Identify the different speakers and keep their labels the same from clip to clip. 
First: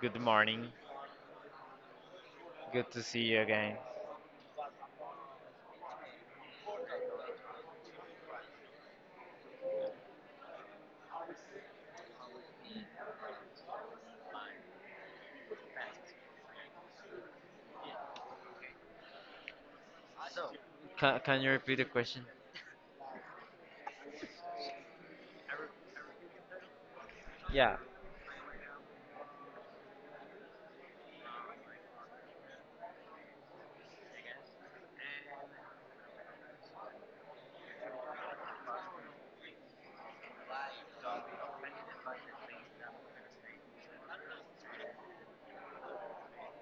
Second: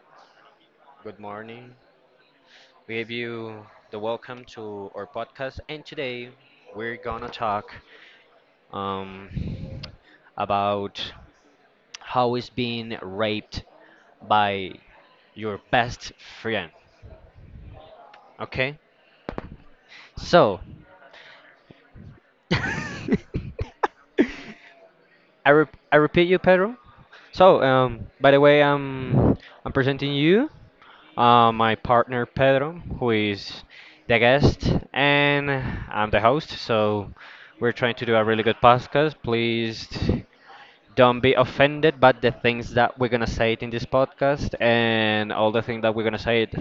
Speaker 1: good morning.
Speaker 2: good morning.
Speaker 1: Good
Speaker 2: We
Speaker 1: to
Speaker 2: give
Speaker 1: see you
Speaker 2: you
Speaker 1: again.
Speaker 2: the welcome to our podcast, and today we're gonna talk um, about how is being raped by your best friend. Okay, so
Speaker 1: Can you repeat the question?
Speaker 2: I repeat you, Pedro. So
Speaker 1: Yeah,
Speaker 2: by the way, I'm presenting you. My partner Pedro, who is the guest, and I'm the host. So we're trying to do a really good podcast. Please don't be offended by the things that we're gonna say it in this podcast, and all the things that we're gonna say it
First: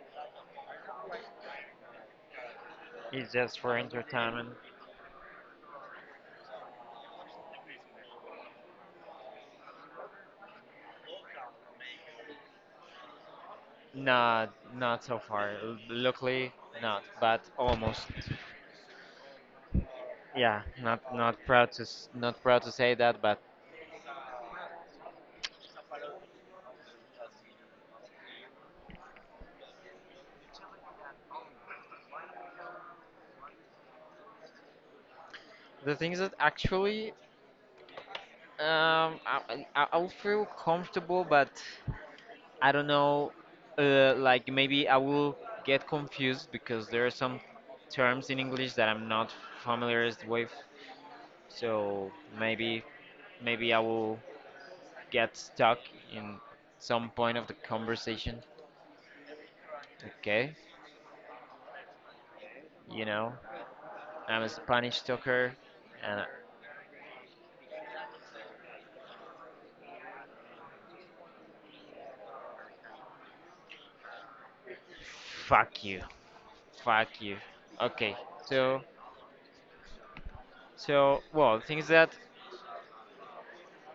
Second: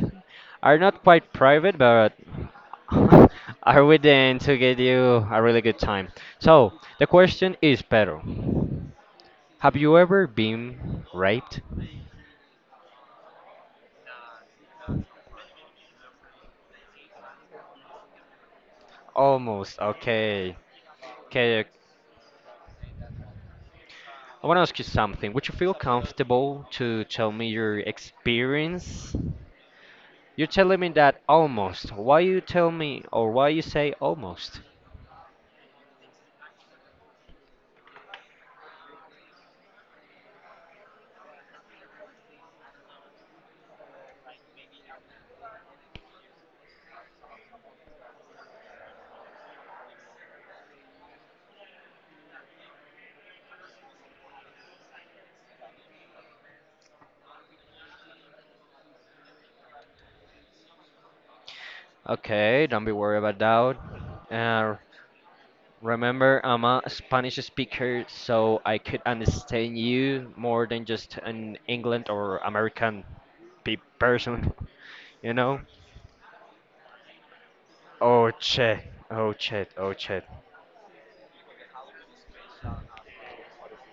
Speaker 2: are not quite private, but
Speaker 1: it's just for
Speaker 2: are within
Speaker 1: entertainment.
Speaker 2: to get you a really good time. So the question is, Pedro, have you ever been raped?
Speaker 1: Not so far. Luckily, not, but almost.
Speaker 2: Almost. Okay.
Speaker 1: Yeah, not
Speaker 2: Okay.
Speaker 1: proud to not proud to say that, but
Speaker 2: I want to ask you something. Would you feel comfortable to tell me your experience? You're telling me that almost. Why you tell me or why you say almost?
Speaker 1: the things that actually, I will feel comfortable, but I don't know. Like maybe I will get confused because there are some terms in English that I'm not familiar with. So maybe maybe I will get stuck in some point of the conversation. Okay,
Speaker 2: Okay, don't be
Speaker 1: you
Speaker 2: worried
Speaker 1: know,
Speaker 2: about that.
Speaker 1: I'm a Spanish talker, and
Speaker 2: Remember, I'm a Spanish speaker, so I could understand you more than just an England or American pe person, you know?
Speaker 1: fuck you, fuck you. Okay,
Speaker 2: Oh,
Speaker 1: so
Speaker 2: shit. Oh, shit. Oh, shit.
Speaker 1: so well, the thing is that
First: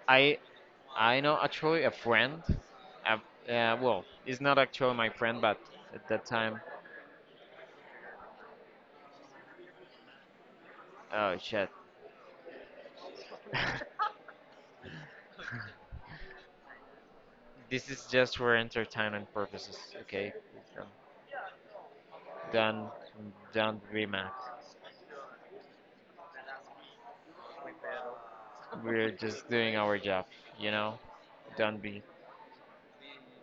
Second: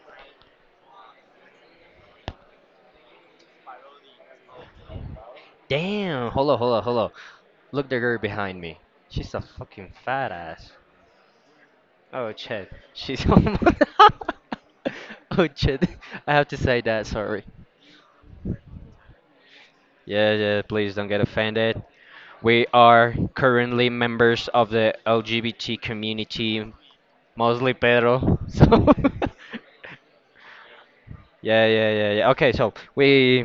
Speaker 1: I I know actually a friend. A, well, it's not actually my friend, but at that
Speaker 2: Damn! Hold
Speaker 1: time,
Speaker 2: up, hold up, hold up. Look the girl behind me. She's a fucking fat ass.
Speaker 1: oh shit.
Speaker 2: Oh shit. She's almost. Oh shit. I have to say that, sorry.
Speaker 1: This is just for entertainment purposes,
Speaker 2: Yeah,
Speaker 1: okay?
Speaker 2: yeah,
Speaker 1: Um,
Speaker 2: please don't get offended. We
Speaker 1: don't
Speaker 2: are
Speaker 1: don't
Speaker 2: currently
Speaker 1: be mad.
Speaker 2: members of the LGBT community, mostly Pedro. So
Speaker 1: We're just doing our job, you know.
Speaker 2: Yeah,
Speaker 1: Don't
Speaker 2: yeah,
Speaker 1: be.
Speaker 2: yeah, yeah. Okay, so we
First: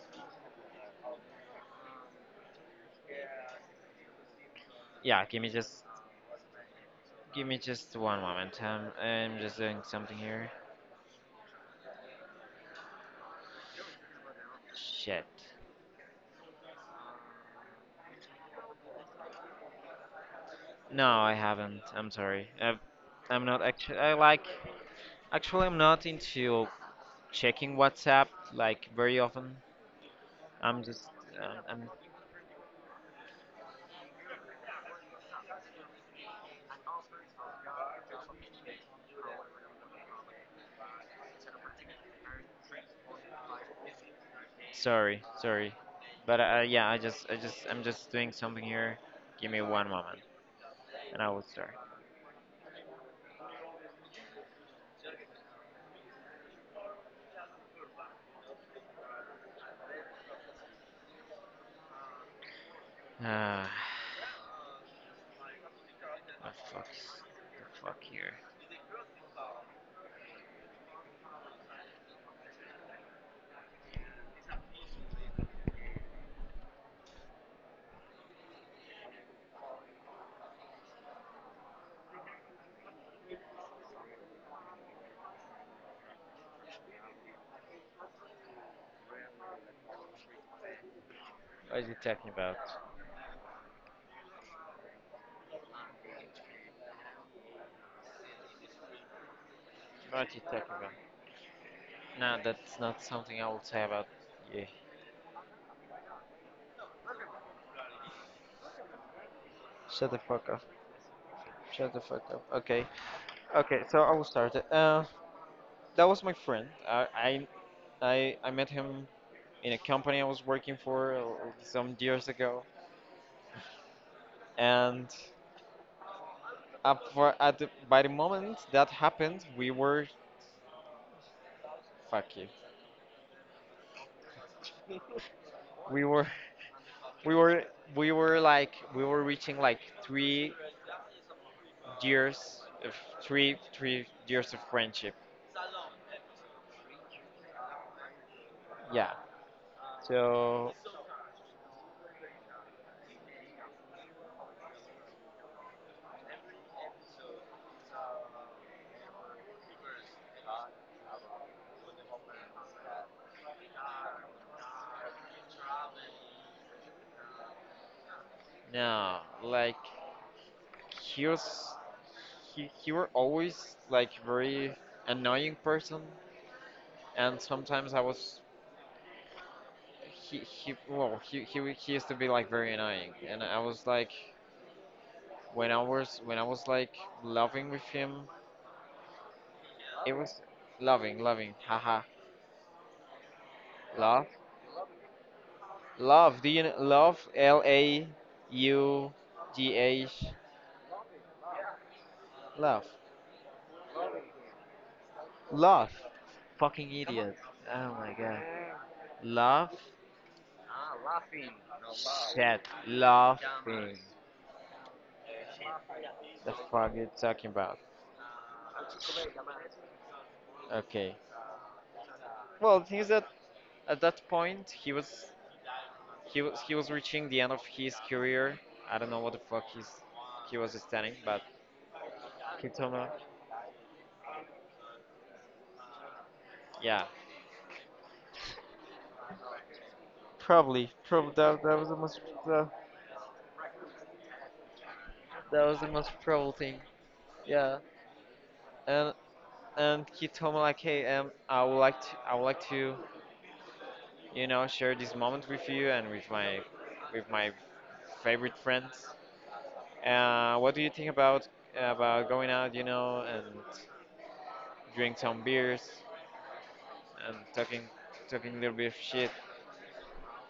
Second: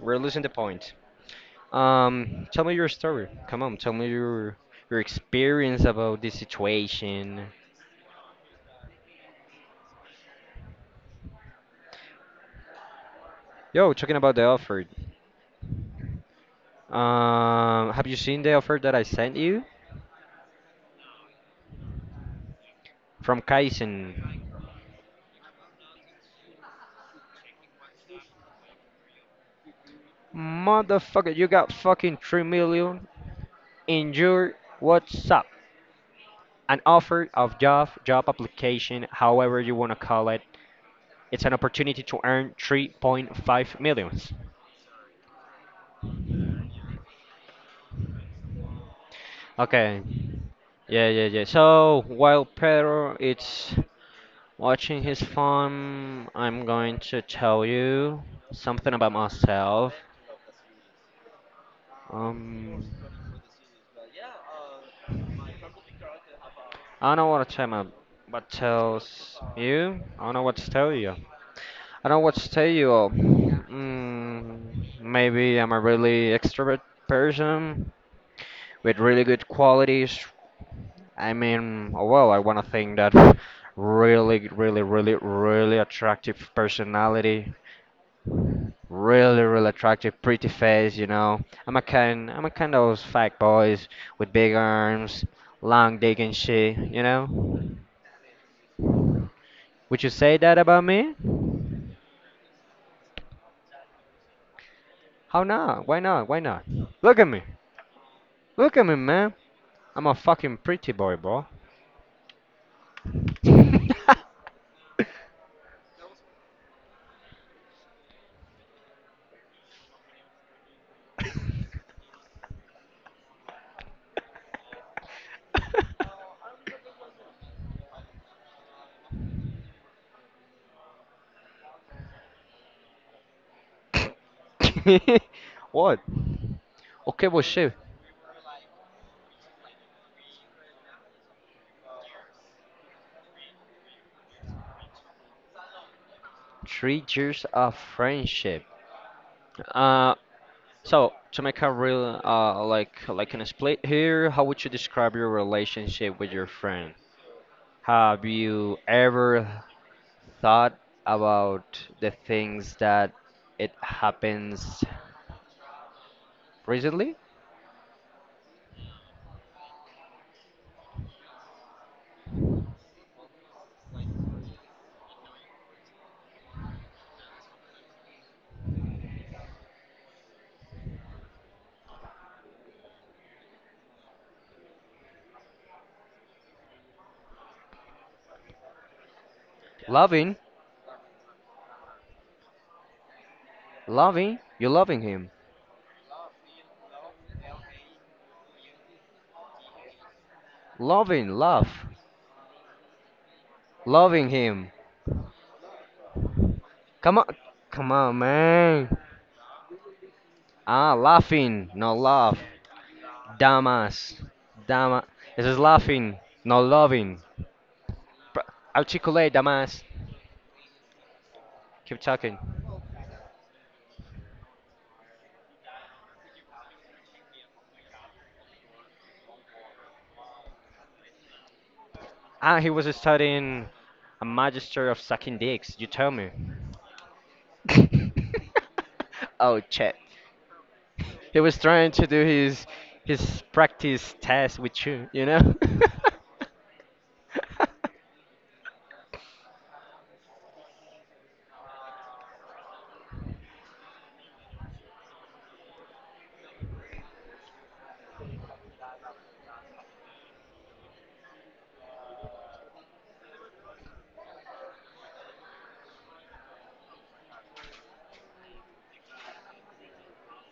Speaker 2: we're losing the point. Tell me your story. Come on, tell me your
Speaker 1: Yeah,
Speaker 2: experience about this situation.
Speaker 1: give me just one moment. I'm just doing something here.
Speaker 2: Yo, talking about the offer.
Speaker 1: Shit.
Speaker 2: Have you seen the offer that I sent you
Speaker 1: No, I haven't. I'm sorry. I
Speaker 2: from
Speaker 1: I'm not actually. I
Speaker 2: Kaizen?
Speaker 1: like. Actually, I'm not into checking WhatsApp like very often. I'm just.
Speaker 2: Motherfucker, you got
Speaker 1: I'm
Speaker 2: fucking 3 million in your WhatsApp. An offer of job, job application, however you wanna call it. It's an opportunity to earn 3.5 millions.
Speaker 1: sorry. Sorry. But yeah, I just. I just. I'm just doing something here. Give me one
Speaker 2: Okay.
Speaker 1: moment,
Speaker 2: Yeah,
Speaker 1: and
Speaker 2: yeah,
Speaker 1: I will
Speaker 2: yeah.
Speaker 1: start.
Speaker 2: So while Pedro, it's watching his farm, I'm going to tell you something about myself. Um,
Speaker 1: Ah. Oh, fuck.
Speaker 2: I don't know what to tell my,
Speaker 1: Fuck here.
Speaker 2: what tells you. I don't know what to tell you. I don't know what to tell you. Maybe I'm a really extrovert person with really good qualities. I mean, oh, well, I want to think that really, really, really, really attractive personality. Really, really attractive, pretty face. I'm a
Speaker 1: What is he
Speaker 2: kind,
Speaker 1: talking
Speaker 2: I'm a
Speaker 1: about?
Speaker 2: kind of those fat boys with big arms, long dick and shit. Would you
Speaker 1: What
Speaker 2: say
Speaker 1: you
Speaker 2: that
Speaker 1: talking
Speaker 2: about
Speaker 1: about?
Speaker 2: me?
Speaker 1: No, that's not something I will say about. Yeah.
Speaker 2: How not? Why not? Why not? Look at me. Look at me, man. I'm
Speaker 1: Shut
Speaker 2: a
Speaker 1: the fuck
Speaker 2: fucking
Speaker 1: up.
Speaker 2: pretty boy, bro.
Speaker 1: Shut the fuck up. Okay. Okay, so I will start it. That was my friend. I met him in a company I was working for some years ago. And up for, at the, by the moment that happened, we were. Fuck you.
Speaker 2: What?
Speaker 1: We were.
Speaker 2: Okay,
Speaker 1: We
Speaker 2: well,
Speaker 1: were.
Speaker 2: shit.
Speaker 1: We were like. We were reaching like 3 years of three years of friendship.
Speaker 2: 3 years of friendship.
Speaker 1: Yeah.
Speaker 2: Uh,
Speaker 1: So
Speaker 2: So to make a real like an split here, how would you describe your relationship with your friend? Have you ever thought about the things that it happens recently?
Speaker 1: no, like he was he were always like very annoying person, and sometimes I was he well he used to be like very annoying, and I was like when I was like loving with him, it
Speaker 2: Loving,
Speaker 1: was loving loving haha love
Speaker 2: loving, you loving him.
Speaker 1: love do you know, love LAUGH
Speaker 2: Loving, love,
Speaker 1: love.
Speaker 2: loving him.
Speaker 1: Laugh. Fucking
Speaker 2: Come on,
Speaker 1: idiot. Oh
Speaker 2: come
Speaker 1: my
Speaker 2: on,
Speaker 1: god. Mm.
Speaker 2: man.
Speaker 1: Laugh.
Speaker 2: Ah,
Speaker 1: Ah, laughing.
Speaker 2: laughing,
Speaker 1: No,
Speaker 2: no
Speaker 1: laugh.
Speaker 2: love.
Speaker 1: Shit. Laughing.
Speaker 2: Damas, dama. This is laughing,
Speaker 1: The
Speaker 2: no
Speaker 1: fuck you
Speaker 2: loving.
Speaker 1: talking about?
Speaker 2: Pr- Articulate, damas.
Speaker 1: Okay.
Speaker 2: Keep talking.
Speaker 1: Well, the thing is that at that point he was reaching the end of his career. I don't know what the fuck he was standing, but
Speaker 2: Ah, he was
Speaker 1: Kitoma.
Speaker 2: studying a magister of sucking dicks. You tell me.
Speaker 1: Yeah.
Speaker 2: Oh shit.
Speaker 1: Probably. Probably
Speaker 2: He was
Speaker 1: that was
Speaker 2: trying
Speaker 1: the
Speaker 2: to do
Speaker 1: most
Speaker 2: his
Speaker 1: that,
Speaker 2: his practice test with you, you know?
Speaker 1: that was the most probable thing. Yeah. And and he told me like, "Hey, I would like to, I would like to, you know, share this moment with you and with my favorite friends. What do you think about going out, you know, and drink some beers and talking, talking a little bit of shit?"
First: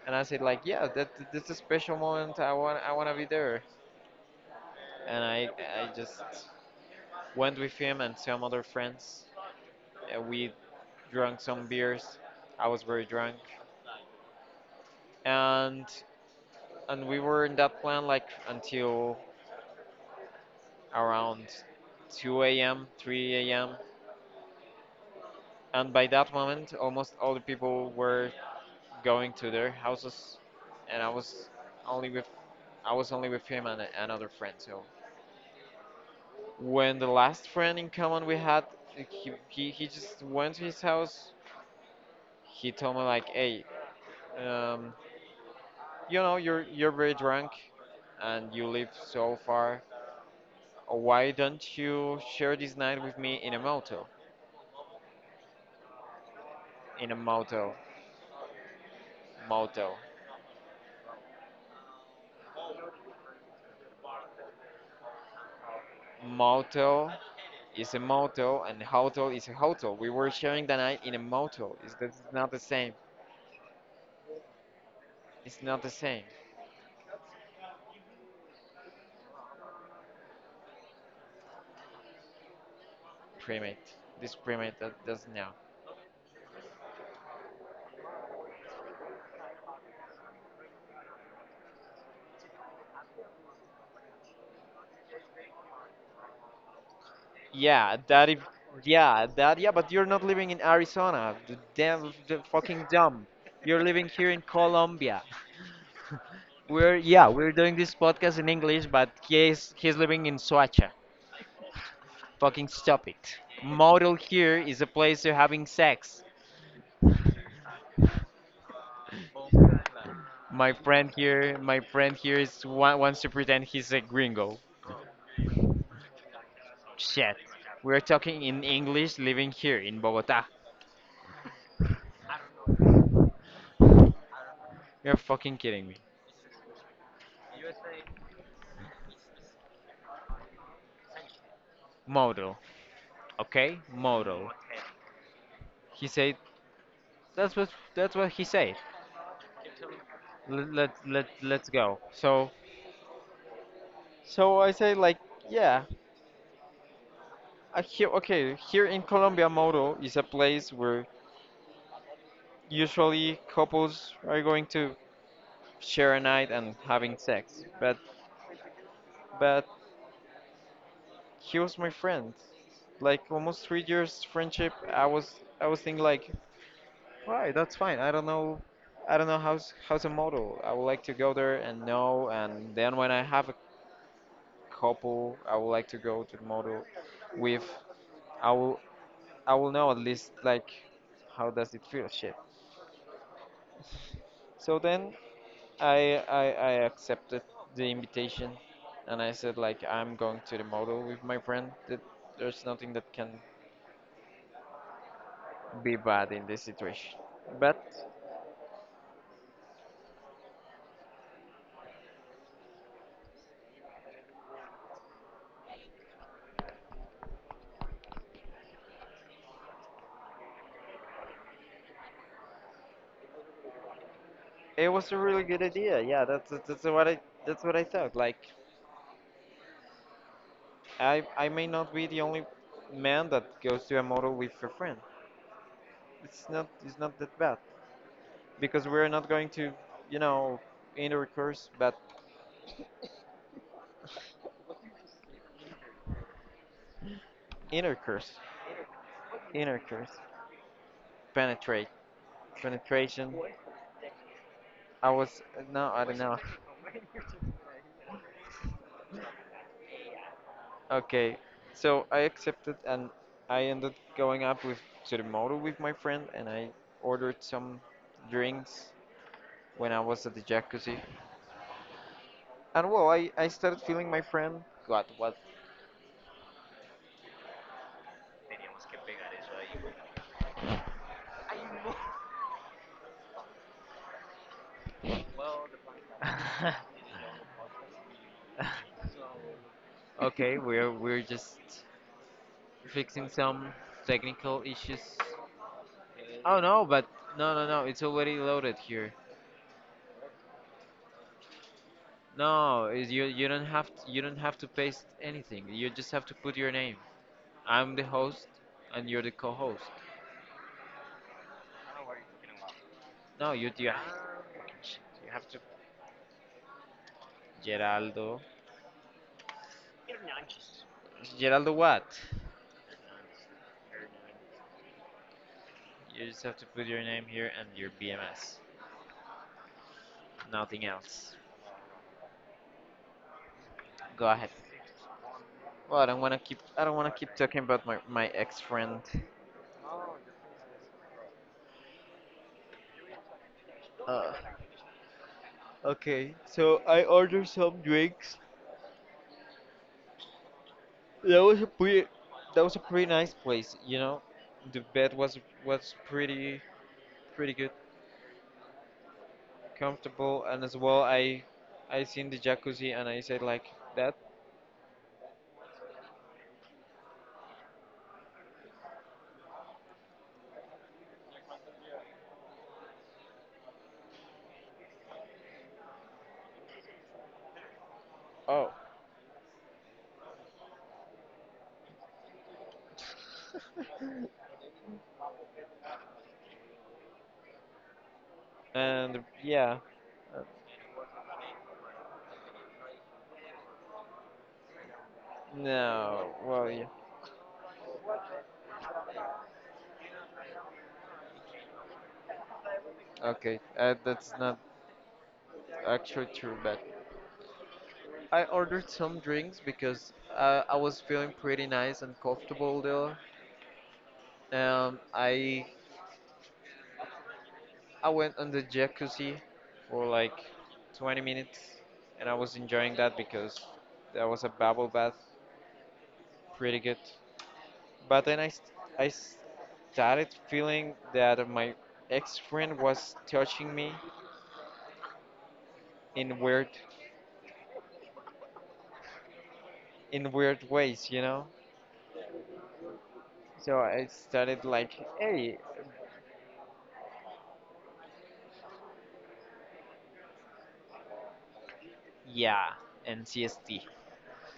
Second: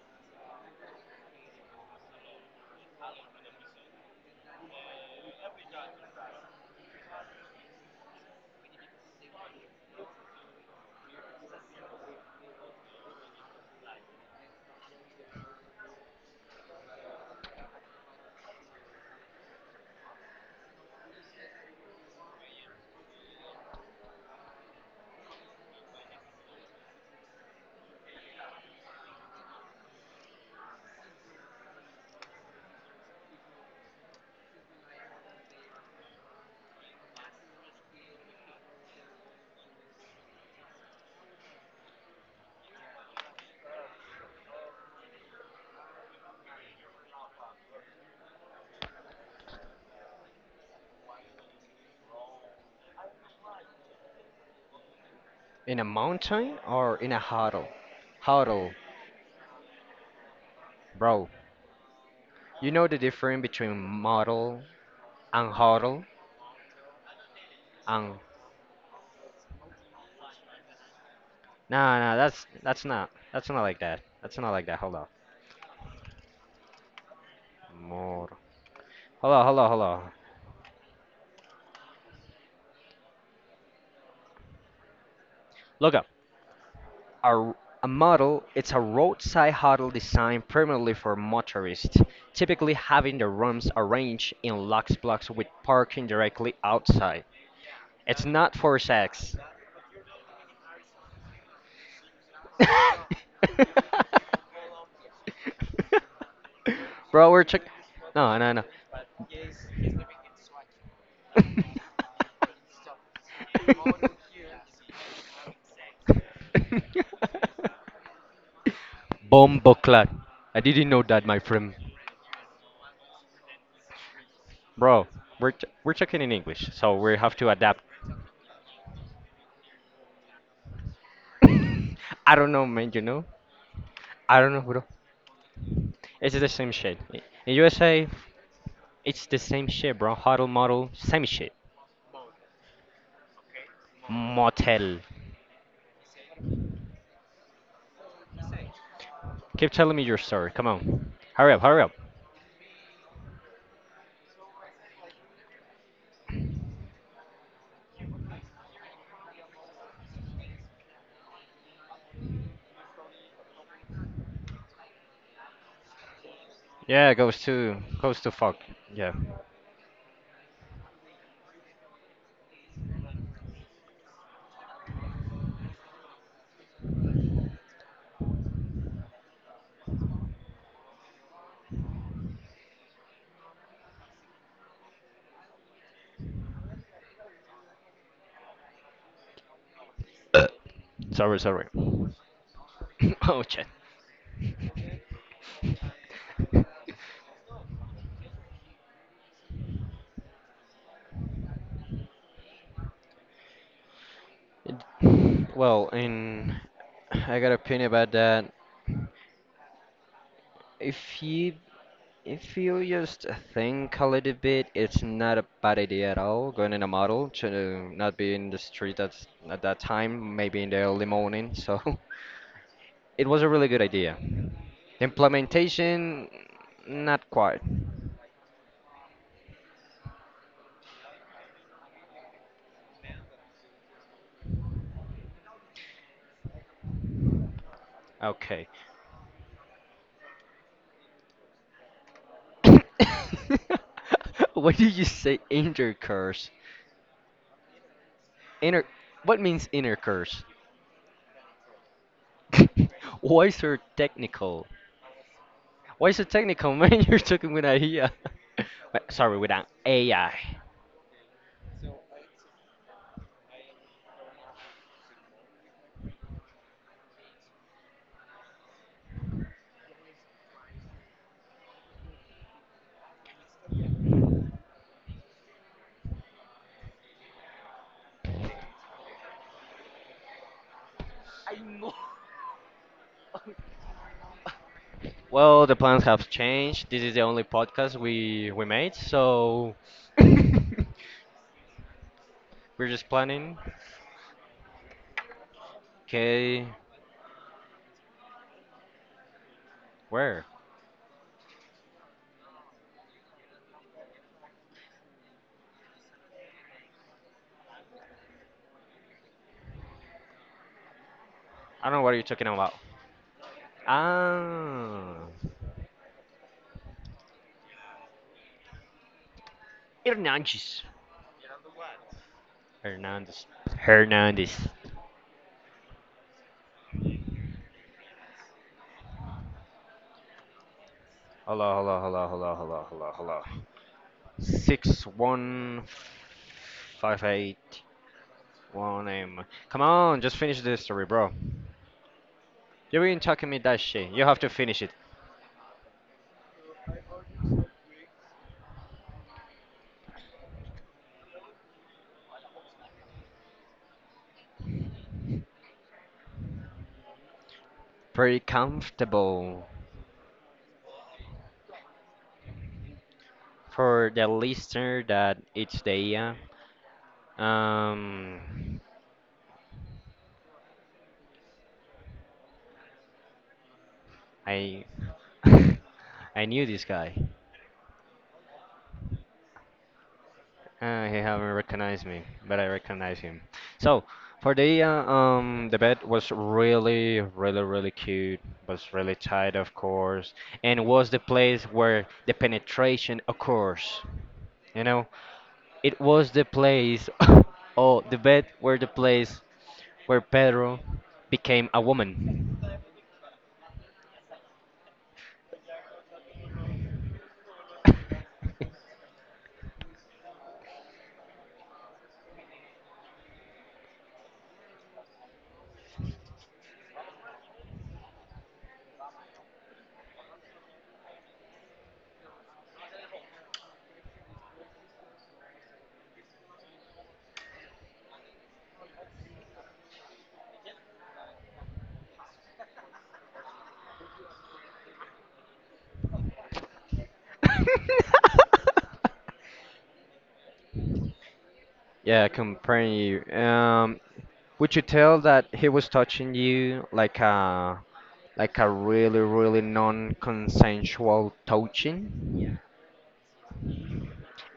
Speaker 1: And I said like, "Yeah, that that's a special moment. I want to be there." And I just went with him and some other friends. We drank some beers. I was very drunk, and and we were in that plan like until around 2 a.m., 3 a.m. And by that moment, almost all the people were going to their houses, and I was only with I was only with him and another friend. So when the last friend in common we had, he just went to his house. He told me like, hey, um, you know, you're very drunk, and you live so far. Why don't you share this night with me in a motel?
Speaker 2: In a mountain or
Speaker 1: In
Speaker 2: in
Speaker 1: a
Speaker 2: a huddle?
Speaker 1: motel.
Speaker 2: Huddle,
Speaker 1: Motel.
Speaker 2: bro. You know the difference between model and huddle
Speaker 1: Motel is a
Speaker 2: and
Speaker 1: motel and hotel is a hotel. We were sharing the night in a motel. It's
Speaker 2: no, no, that's
Speaker 1: not the
Speaker 2: that's
Speaker 1: same.
Speaker 2: not that's not like that. That's not like that. Hold on.
Speaker 1: It's not the same.
Speaker 2: Model. Hold on, hold on, hold on.
Speaker 1: Primate. This primate that doesn't know.
Speaker 2: Look up. A, a model. It's a roadside huddle designed primarily for motorists, typically having the rooms arranged in locked blocks with parking directly outside.
Speaker 1: Yeah,
Speaker 2: It's
Speaker 1: that if
Speaker 2: not for
Speaker 1: yeah,
Speaker 2: sex.
Speaker 1: that yeah, but you're not living in Arizona. The damn the fucking dumb. You're living here in Colombia. We're yeah,
Speaker 2: Bro, we're
Speaker 1: we're
Speaker 2: check.
Speaker 1: doing this
Speaker 2: No,
Speaker 1: podcast in
Speaker 2: no, no.
Speaker 1: English, but he's living in Soacha. Fucking stop it. Motel here is a place you're having sex.
Speaker 2: Bomboclat. I didn't know that, my friend.
Speaker 1: My friend here is wants to pretend he's a gringo.
Speaker 2: Bro, we're talking in English, so we
Speaker 1: Shit,
Speaker 2: have to adapt.
Speaker 1: we're talking in English, living here in Bogota.
Speaker 2: I don't know, man. I don't know, bro.
Speaker 1: You're fucking kidding me.
Speaker 2: It's the same shit. In USA, it's the same shit, bro. Huddle model, same shit.
Speaker 1: Model, okay, model.
Speaker 2: Motel.
Speaker 1: He said that's what that's what he said.
Speaker 2: Keep telling me your story. Come
Speaker 1: Let let
Speaker 2: on,
Speaker 1: let
Speaker 2: hurry up,
Speaker 1: let's
Speaker 2: hurry up.
Speaker 1: go. So so I say like yeah. I hear, okay, here in Colombia, Moto is a place where usually couples are going to share a night and
Speaker 2: Yeah,
Speaker 1: having
Speaker 2: goes
Speaker 1: sex.
Speaker 2: to goes to fuck. Yeah.
Speaker 1: But he was my friend. Like almost 3 years friendship. I was thinking like, why? That's fine. I don't know. I don't know how's a model. I would like to go there and know. And then when I have a couple, I would like to go to the model with. I will I will know at least like
Speaker 2: Sorry,
Speaker 1: how
Speaker 2: sorry.
Speaker 1: does it feel. Shit.
Speaker 2: Oh shit.
Speaker 1: So then I, I accepted the invitation, and I said like I'm going to the model with my friend. That there's nothing that can
Speaker 2: Well,
Speaker 1: be bad in
Speaker 2: in
Speaker 1: this situation.
Speaker 2: I got a
Speaker 1: But
Speaker 2: opinion about that. If you if you just think a little bit, it's not a bad idea at all. Going in a model to not be in the street at that time, maybe in the early morning. So it was a really good idea.
Speaker 1: it was a really good idea. Yeah,
Speaker 2: Implementation, not quite.
Speaker 1: that's what I thought. Like I may not be the only man that goes to a model with a friend. It's not that bad
Speaker 2: Okay.
Speaker 1: because we're not going to you know intercourse, but
Speaker 2: What did you say? Intercourse.
Speaker 1: intercourse,
Speaker 2: Inner. What means
Speaker 1: intercourse,
Speaker 2: intercourse?
Speaker 1: penetrate, penetration.
Speaker 2: Why so technical?
Speaker 1: I was no, I
Speaker 2: Why
Speaker 1: don't
Speaker 2: is it
Speaker 1: know.
Speaker 2: technical, man? You're talking with AI. Wait, sorry, with an AI.
Speaker 1: Okay, so I accepted and I ended going up with to the motor with my friend and I ordered some drinks when I was at the jacuzzi. And well, I started feeling my friend. God, what?
Speaker 2: Well, the plans have changed. This is the only podcast we made, so
Speaker 1: Okay,
Speaker 2: we're
Speaker 1: we're just
Speaker 2: just
Speaker 1: fixing
Speaker 2: planning.
Speaker 1: some technical issues. Oh
Speaker 2: Okay,
Speaker 1: no, but no, it's already loaded here.
Speaker 2: where?
Speaker 1: No, is you you don't have to paste anything. You just have to put your name. I'm the host, and you're the co-host.
Speaker 2: I don't know what you're talking
Speaker 1: Oh,
Speaker 2: about.
Speaker 1: no, you, Ah,
Speaker 2: Ah,
Speaker 1: you have to. Geraldo. Nice.
Speaker 2: Hernandez.
Speaker 1: Geraldo what?
Speaker 2: Hernandez. Hernandez.
Speaker 1: You just have to put your name here and your BMS. Nothing else.
Speaker 2: Hello, hello, hello, hello, hello, hello, hello.
Speaker 1: Go ahead.
Speaker 2: Six one
Speaker 1: Well, I don't wanna
Speaker 2: five
Speaker 1: keep talking
Speaker 2: eight
Speaker 1: about my ex friend.
Speaker 2: one name. Come
Speaker 1: No,
Speaker 2: on, just finish this story, bro. You've been talking me that shit. You
Speaker 1: Uh,
Speaker 2: have to finish it.
Speaker 1: okay, so I ordered some drinks. That was a pretty, that was a pretty nice place, you know. The bed was pretty pretty good,
Speaker 2: Pretty comfortable
Speaker 1: comfortable, and as well I seen the jacuzzi and I said like
Speaker 2: for
Speaker 1: that,
Speaker 2: the listener that it's the uh, um I I knew this guy.
Speaker 1: oh,
Speaker 2: He haven't recognized me, but I recognize him. So for the bed was really really really cute. Was really
Speaker 1: and
Speaker 2: tight, of
Speaker 1: yeah,
Speaker 2: course,
Speaker 1: uh,
Speaker 2: and was the place where the penetration occurs. You know, it
Speaker 1: no,
Speaker 2: was the
Speaker 1: well yeah,
Speaker 2: place, oh, the bed were the place where Pedro became a woman.
Speaker 1: okay, that's not actually true, but I ordered some drinks because I was feeling pretty nice and comfortable there. Um, I I went on the jacuzzi for like 20 minutes and I was enjoying that because that was a bubble bath, pretty good. But then I started feeling that my ex-friend was touching me in weird in weird ways, you know?
Speaker 2: Yeah, comparing you.
Speaker 1: So I started
Speaker 2: Would you
Speaker 1: like,
Speaker 2: tell that
Speaker 1: hey,
Speaker 2: he was touching you like a really really non-consensual touching?
Speaker 1: yeah, NCST,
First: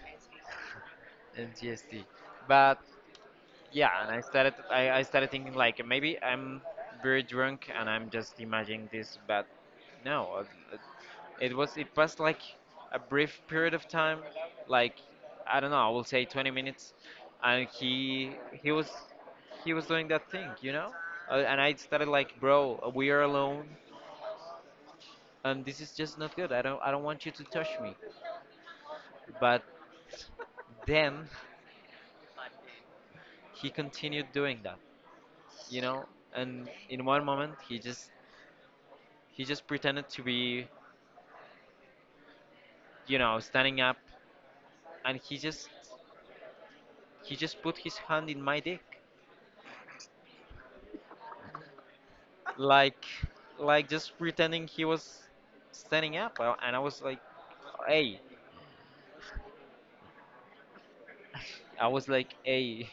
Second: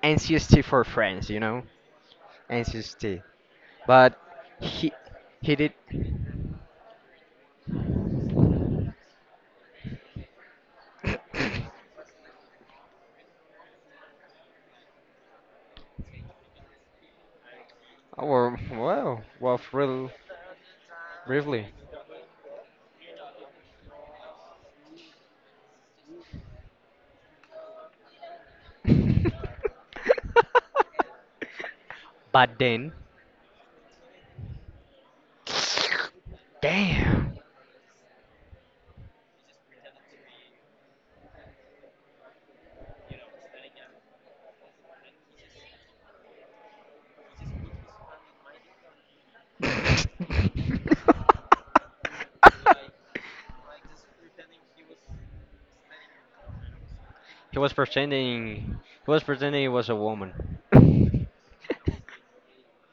Speaker 2: NCST for friends,
Speaker 1: N C S T, But
Speaker 2: NCST.
Speaker 1: yeah and
Speaker 2: But
Speaker 1: I started
Speaker 2: he
Speaker 1: I started thinking
Speaker 2: he did.
Speaker 1: like maybe I'm very drunk and I'm just imagining this but no it, it was it passed like a brief period of time like I don't know I will say 20 minutes and
Speaker 2: Oh
Speaker 1: he
Speaker 2: well,
Speaker 1: he was
Speaker 2: well, well,
Speaker 1: he was doing that thing you know and
Speaker 2: really.
Speaker 1: I started like bro we are alone and this is just not good I don't want you to touch me but then
Speaker 2: But then,
Speaker 1: he continued doing that you know and in one
Speaker 2: damn.
Speaker 1: moment he just. He just pretended to be, you know, standing up, and he just put his hand in my dick, like like just pretending he was standing up. And I was like,
Speaker 2: He was
Speaker 1: hey,
Speaker 2: pretending. He was pretending he was a woman.
Speaker 1: I was like, hey,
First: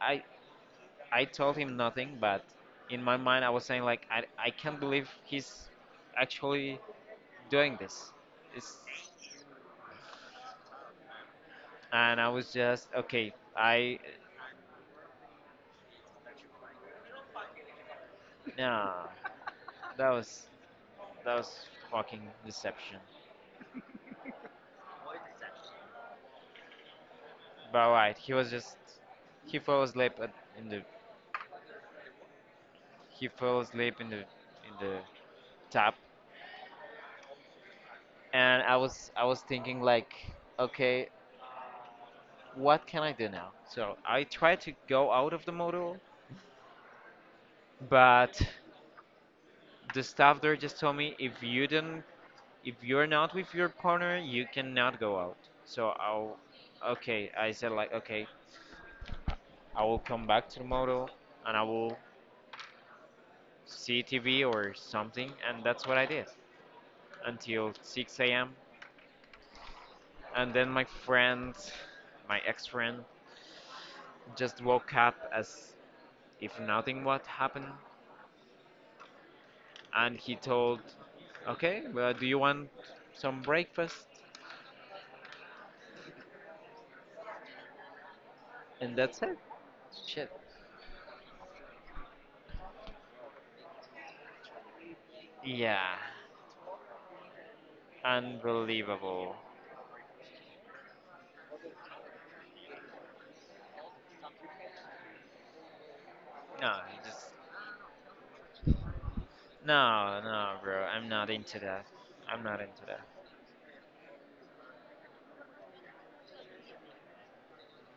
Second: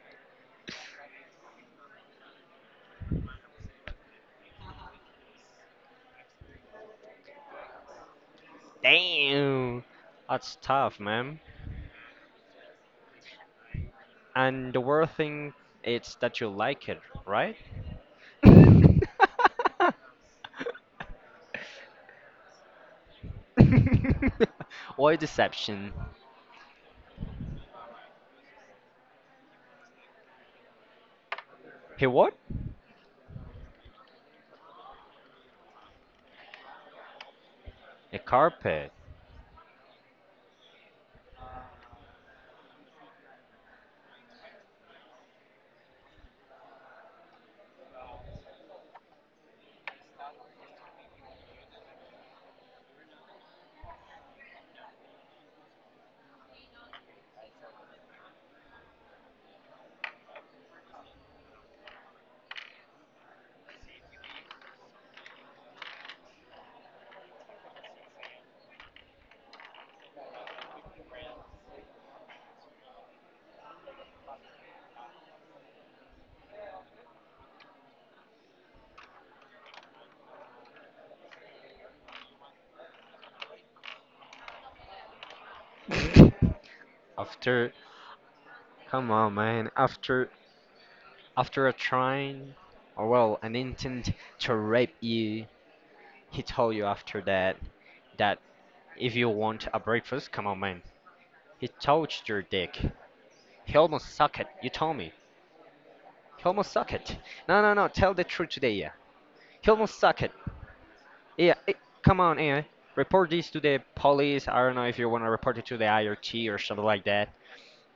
Speaker 1: I I told him nothing, but in my mind I was saying like, I can't believe he's actually doing this. It's,
Speaker 2: Damn, that's tough, man.
Speaker 1: and I was just okay. I
Speaker 2: And the worst thing is that you like it, right?
Speaker 1: nah, that was that was fucking deception.
Speaker 2: or deception.
Speaker 1: But right, he was just he fell asleep at, in the
Speaker 2: He what?
Speaker 1: he fell asleep in the tap,
Speaker 2: A
Speaker 1: and
Speaker 2: carpet.
Speaker 1: I was thinking like, okay, what can I do now? So I tried to go out of the module, but the staff there just told me if you don't if you're not with your partner, you cannot go out. So I'll okay, I said like okay, I will come back to the module and I will see TV or something, and that's what I did until 6 a.m. And then my friend, my ex friend, just woke up as if nothing what happened, and he told, "Okay, well, do you want some breakfast?"
Speaker 2: After,
Speaker 1: And
Speaker 2: come
Speaker 1: that's
Speaker 2: on,
Speaker 1: it.
Speaker 2: man.
Speaker 1: Shit.
Speaker 2: After a trying, or well, an intent to rape you,
Speaker 1: Yeah,
Speaker 2: he told you after that that if you
Speaker 1: unbelievable.
Speaker 2: want a breakfast, come on, man. He touched your dick. He almost sucked it. You told me. He almost
Speaker 1: No,
Speaker 2: sucked
Speaker 1: it
Speaker 2: it.
Speaker 1: just
Speaker 2: No, no, no. Tell the truth today, yeah. He almost
Speaker 1: no,
Speaker 2: sucked it.
Speaker 1: no, bro. I'm not
Speaker 2: Yeah,
Speaker 1: into
Speaker 2: eh,
Speaker 1: that.
Speaker 2: come on,
Speaker 1: I'm not
Speaker 2: AI.
Speaker 1: into that.
Speaker 2: Report this to the police. I don't know if you want to report it to the IoT or something like that.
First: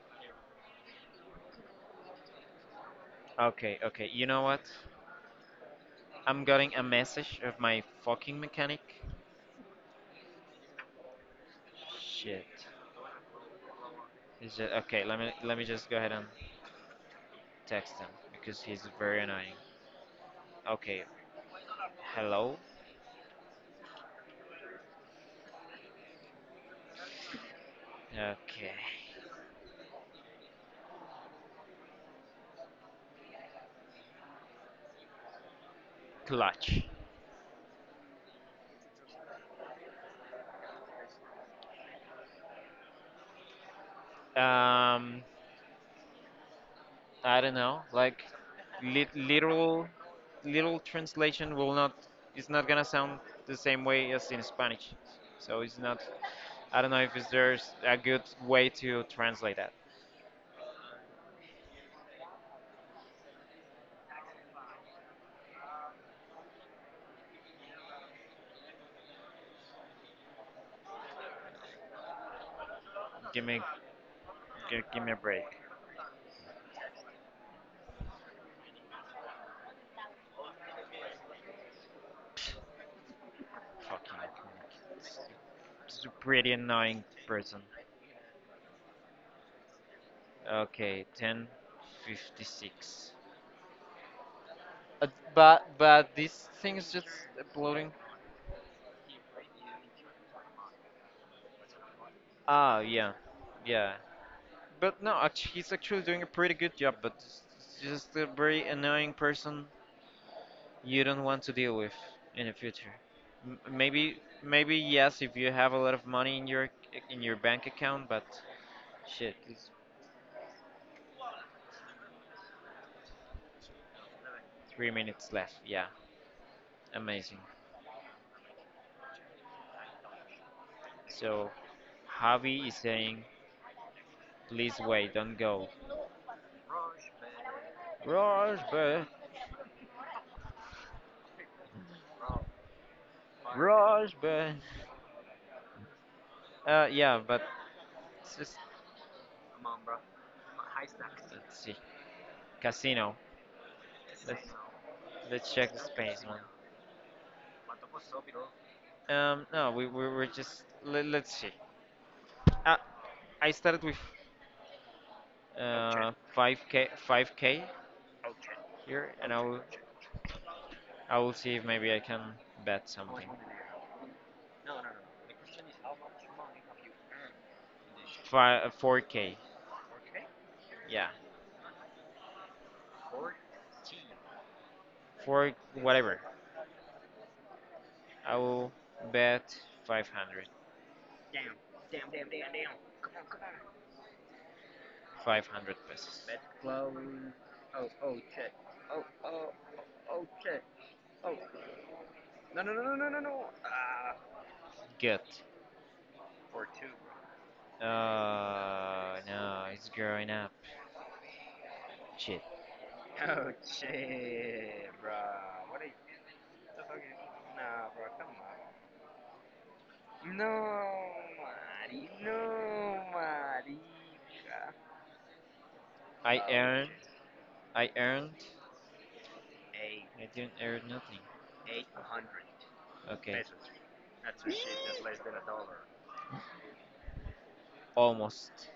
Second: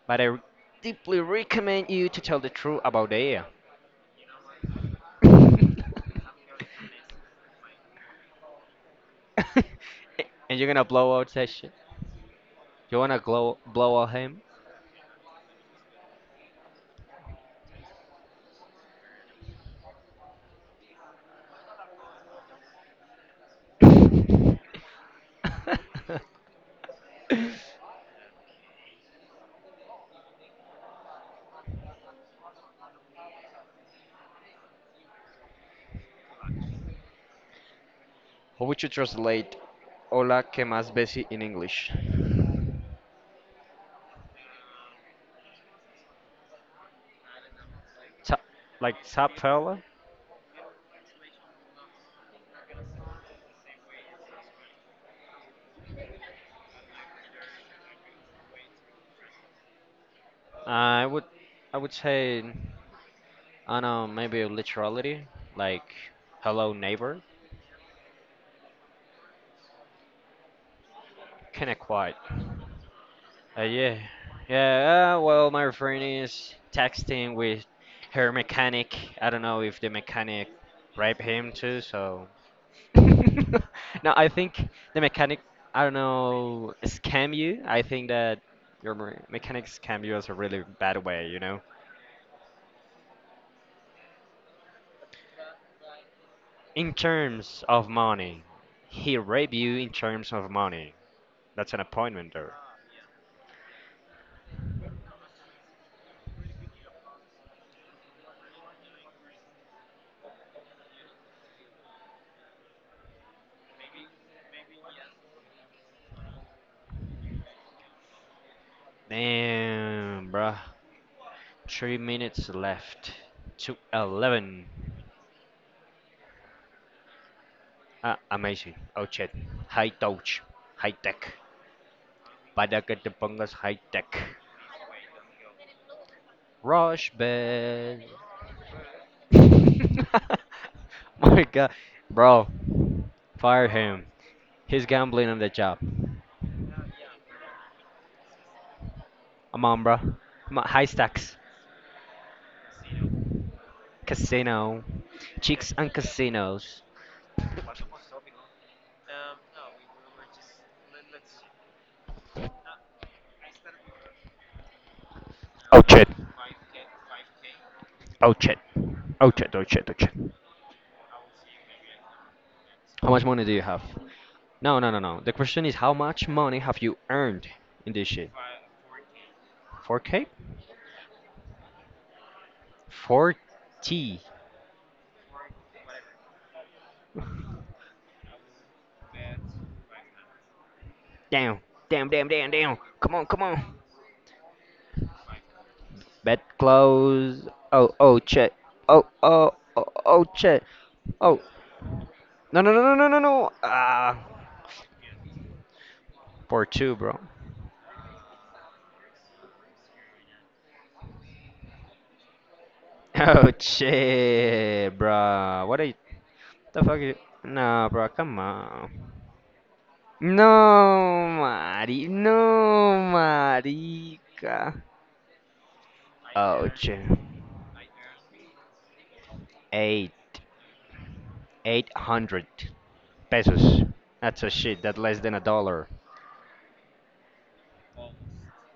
Speaker 2: But deeply recommend you to tell the truth about the AI.
Speaker 1: Okay, okay. You know what? I'm getting a message of my fucking mechanic.
Speaker 2: And you're gonna blow out that shit.
Speaker 1: Shit.
Speaker 2: You wanna blow out him?
Speaker 1: Is it okay? Let me just go ahead and text him because he's very annoying. Okay. Hello. Okay. Clutch.
Speaker 2: How would you translate "Hola, que más besi" in English?
Speaker 1: Um, I don't know. Like,
Speaker 2: Top, like
Speaker 1: lit-
Speaker 2: top fella?
Speaker 1: literal, literal translation will not. It's not gonna sound the same way as in Spanish. So it's not. I don't know if there's a good way to translate that.
Speaker 2: I would, I would say. I know maybe a literality, like hello neighbor, kind of quiet.
Speaker 1: Give me,
Speaker 2: Yeah,
Speaker 1: give me
Speaker 2: yeah.
Speaker 1: a break.
Speaker 2: Well, my friend is texting with her mechanic. I don't know if the mechanic raped him too. So no,
Speaker 1: Fucking.
Speaker 2: I think the mechanic. I don't
Speaker 1: It's a pretty
Speaker 2: know
Speaker 1: annoying
Speaker 2: scam you.
Speaker 1: person.
Speaker 2: I think that your mechanic scam you is a really bad
Speaker 1: Okay,
Speaker 2: way. You know,
Speaker 1: 1056. Uh, but this thing is
Speaker 2: in
Speaker 1: just
Speaker 2: terms of
Speaker 1: uploading.
Speaker 2: money, he raped you in terms of money. That's an appointment, though.
Speaker 1: Ah, yeah, yeah. But no, he's actually doing a pretty good job. But it's just a very annoying person you don't want to deal with in the future. Maybe maybe yes, if you have a lot of money in your bank account. But shit,
Speaker 2: Damn, bruh. 3 minutes left to 11.
Speaker 1: 3 minutes left. Yeah, amazing.
Speaker 2: Ah, amazing. Oh, shit. High touch. High tech.
Speaker 1: So, Javi is
Speaker 2: Pada
Speaker 1: saying,
Speaker 2: Padakatapangas high tech.
Speaker 1: please wait, don't go.
Speaker 2: Rush bed.
Speaker 1: Rush, but
Speaker 2: My god. Bro, fire him.
Speaker 1: rush, but
Speaker 2: He's gambling on the job.
Speaker 1: yeah, but it's just
Speaker 2: I'm on, bruh. I on high stacks.
Speaker 1: let's see, casino. Let's
Speaker 2: Casino.
Speaker 1: let's check
Speaker 2: Chicks
Speaker 1: the
Speaker 2: and
Speaker 1: Spanish one.
Speaker 2: casinos.
Speaker 1: No, we were just let, let's see. Uh, I started with
Speaker 2: Oh, shit.
Speaker 1: 5k 5k
Speaker 2: Oh, shit.
Speaker 1: here,
Speaker 2: Oh,
Speaker 1: and
Speaker 2: shit. Oh, shit. Oh, shit.
Speaker 1: I will see if maybe I can bet
Speaker 2: How much
Speaker 1: something.
Speaker 2: money do you have? No, no, no, no. The question is how much money have you earned in this shit?
Speaker 1: Five 4k,
Speaker 2: 4K?
Speaker 1: yeah.
Speaker 2: 40? T
Speaker 1: For whatever. I will bet 500. Damn,
Speaker 2: Down,
Speaker 1: damn,
Speaker 2: down, down,
Speaker 1: damn, damn,
Speaker 2: down, down. Come
Speaker 1: damn.
Speaker 2: on, come on.
Speaker 1: 500 pesos.
Speaker 2: Bet
Speaker 1: Bet close.
Speaker 2: close. Oh,
Speaker 1: Oh,
Speaker 2: oh, check. Oh,
Speaker 1: oh,
Speaker 2: oh, oh, oh,
Speaker 1: okay.
Speaker 2: shit. Oh, no,
Speaker 1: No, no,
Speaker 2: no, no,
Speaker 1: no, no,
Speaker 2: no,
Speaker 1: no,
Speaker 2: no,
Speaker 1: no,
Speaker 2: no,
Speaker 1: no.
Speaker 2: no.
Speaker 1: Ah,
Speaker 2: Ah,
Speaker 1: good. For two,
Speaker 2: 4-2, bro.
Speaker 1: bro. Oh no, it's growing up. Shit. Oh,
Speaker 2: Oh,
Speaker 1: shit,
Speaker 2: shit,
Speaker 1: bro.
Speaker 2: bro. What
Speaker 1: What
Speaker 2: are
Speaker 1: are you?
Speaker 2: you?
Speaker 1: What the
Speaker 2: The
Speaker 1: fuck
Speaker 2: fuck is?
Speaker 1: is- Nah,
Speaker 2: No,
Speaker 1: bro,
Speaker 2: bro,
Speaker 1: come
Speaker 2: come
Speaker 1: on.
Speaker 2: on.
Speaker 1: No,
Speaker 2: No, Mari.
Speaker 1: Mari. No,
Speaker 2: No,
Speaker 1: Mari.
Speaker 2: marica.
Speaker 1: I
Speaker 2: Oh,
Speaker 1: earned
Speaker 2: shit.
Speaker 1: I earned. A
Speaker 2: Eight.
Speaker 1: I didn't earn nothing. eight
Speaker 2: 800
Speaker 1: hundred Okay. Pesos.
Speaker 2: pesos. That's
Speaker 1: That's
Speaker 2: a
Speaker 1: a shit.
Speaker 2: shit. That's
Speaker 1: That's less
Speaker 2: less
Speaker 1: than
Speaker 2: than a
Speaker 1: a dollar.
Speaker 2: dollar.
Speaker 1: Almost.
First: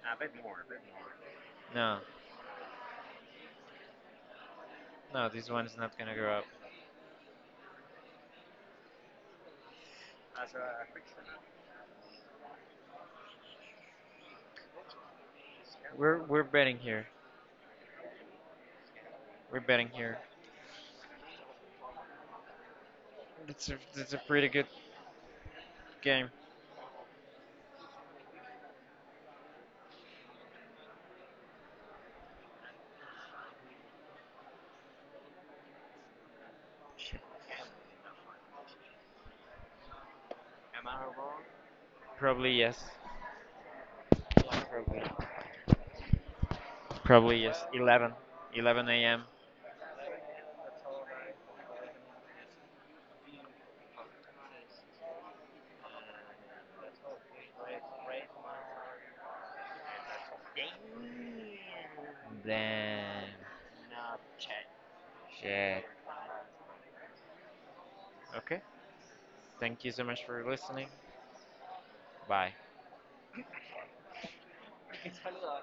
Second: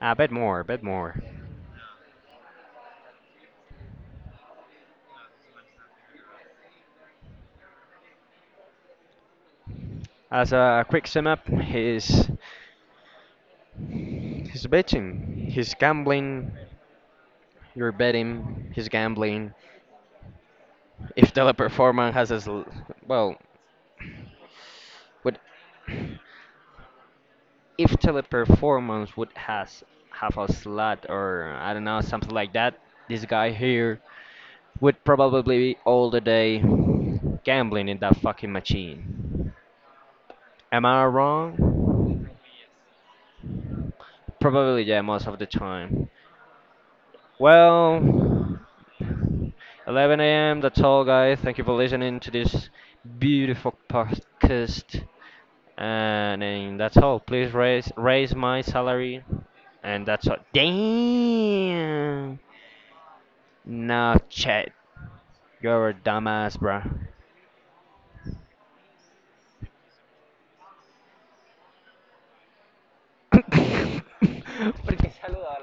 Speaker 2: I
Speaker 1: A
Speaker 2: bet
Speaker 1: bit
Speaker 2: more.
Speaker 1: more. A
Speaker 2: Bet
Speaker 1: bit more.
Speaker 2: more.
Speaker 1: No. No, this one is not gonna go up.
Speaker 2: As
Speaker 1: As a
Speaker 2: a quick
Speaker 1: African,
Speaker 2: sum up, he's betting. He's
Speaker 1: we're
Speaker 2: gambling.
Speaker 1: betting here.
Speaker 2: You're betting. He's gambling.
Speaker 1: We're betting here.
Speaker 2: If teleperformance has as l- well,
Speaker 1: It's a pretty good
Speaker 2: would
Speaker 1: game.
Speaker 2: if teleperformance would has have a slot or I don't know something like that, this guy here would probably be all the day gambling in that fucking machine. Am
Speaker 1: Am
Speaker 2: I
Speaker 1: I wrong?
Speaker 2: wrong?
Speaker 1: Probably yes.
Speaker 2: Probably, yeah, most of the time.
Speaker 1: Probably yes. 11.
Speaker 2: Well,
Speaker 1: 11 a.m.
Speaker 2: 11 a.m. That's all, guys. Thank you for listening to this beautiful podcast. And then that's all. Please
Speaker 1: Red,
Speaker 2: raise
Speaker 1: red,
Speaker 2: raise my salary. And that's all.
Speaker 1: damn.
Speaker 2: Damn.
Speaker 1: Damn.
Speaker 2: No,
Speaker 1: Not check.
Speaker 2: chat.
Speaker 1: Shit.
Speaker 2: You're a dumbass, bro.
Speaker 1: Okay. Thank you so much for listening. Bye.
Speaker 2: ¿Por qué saludas?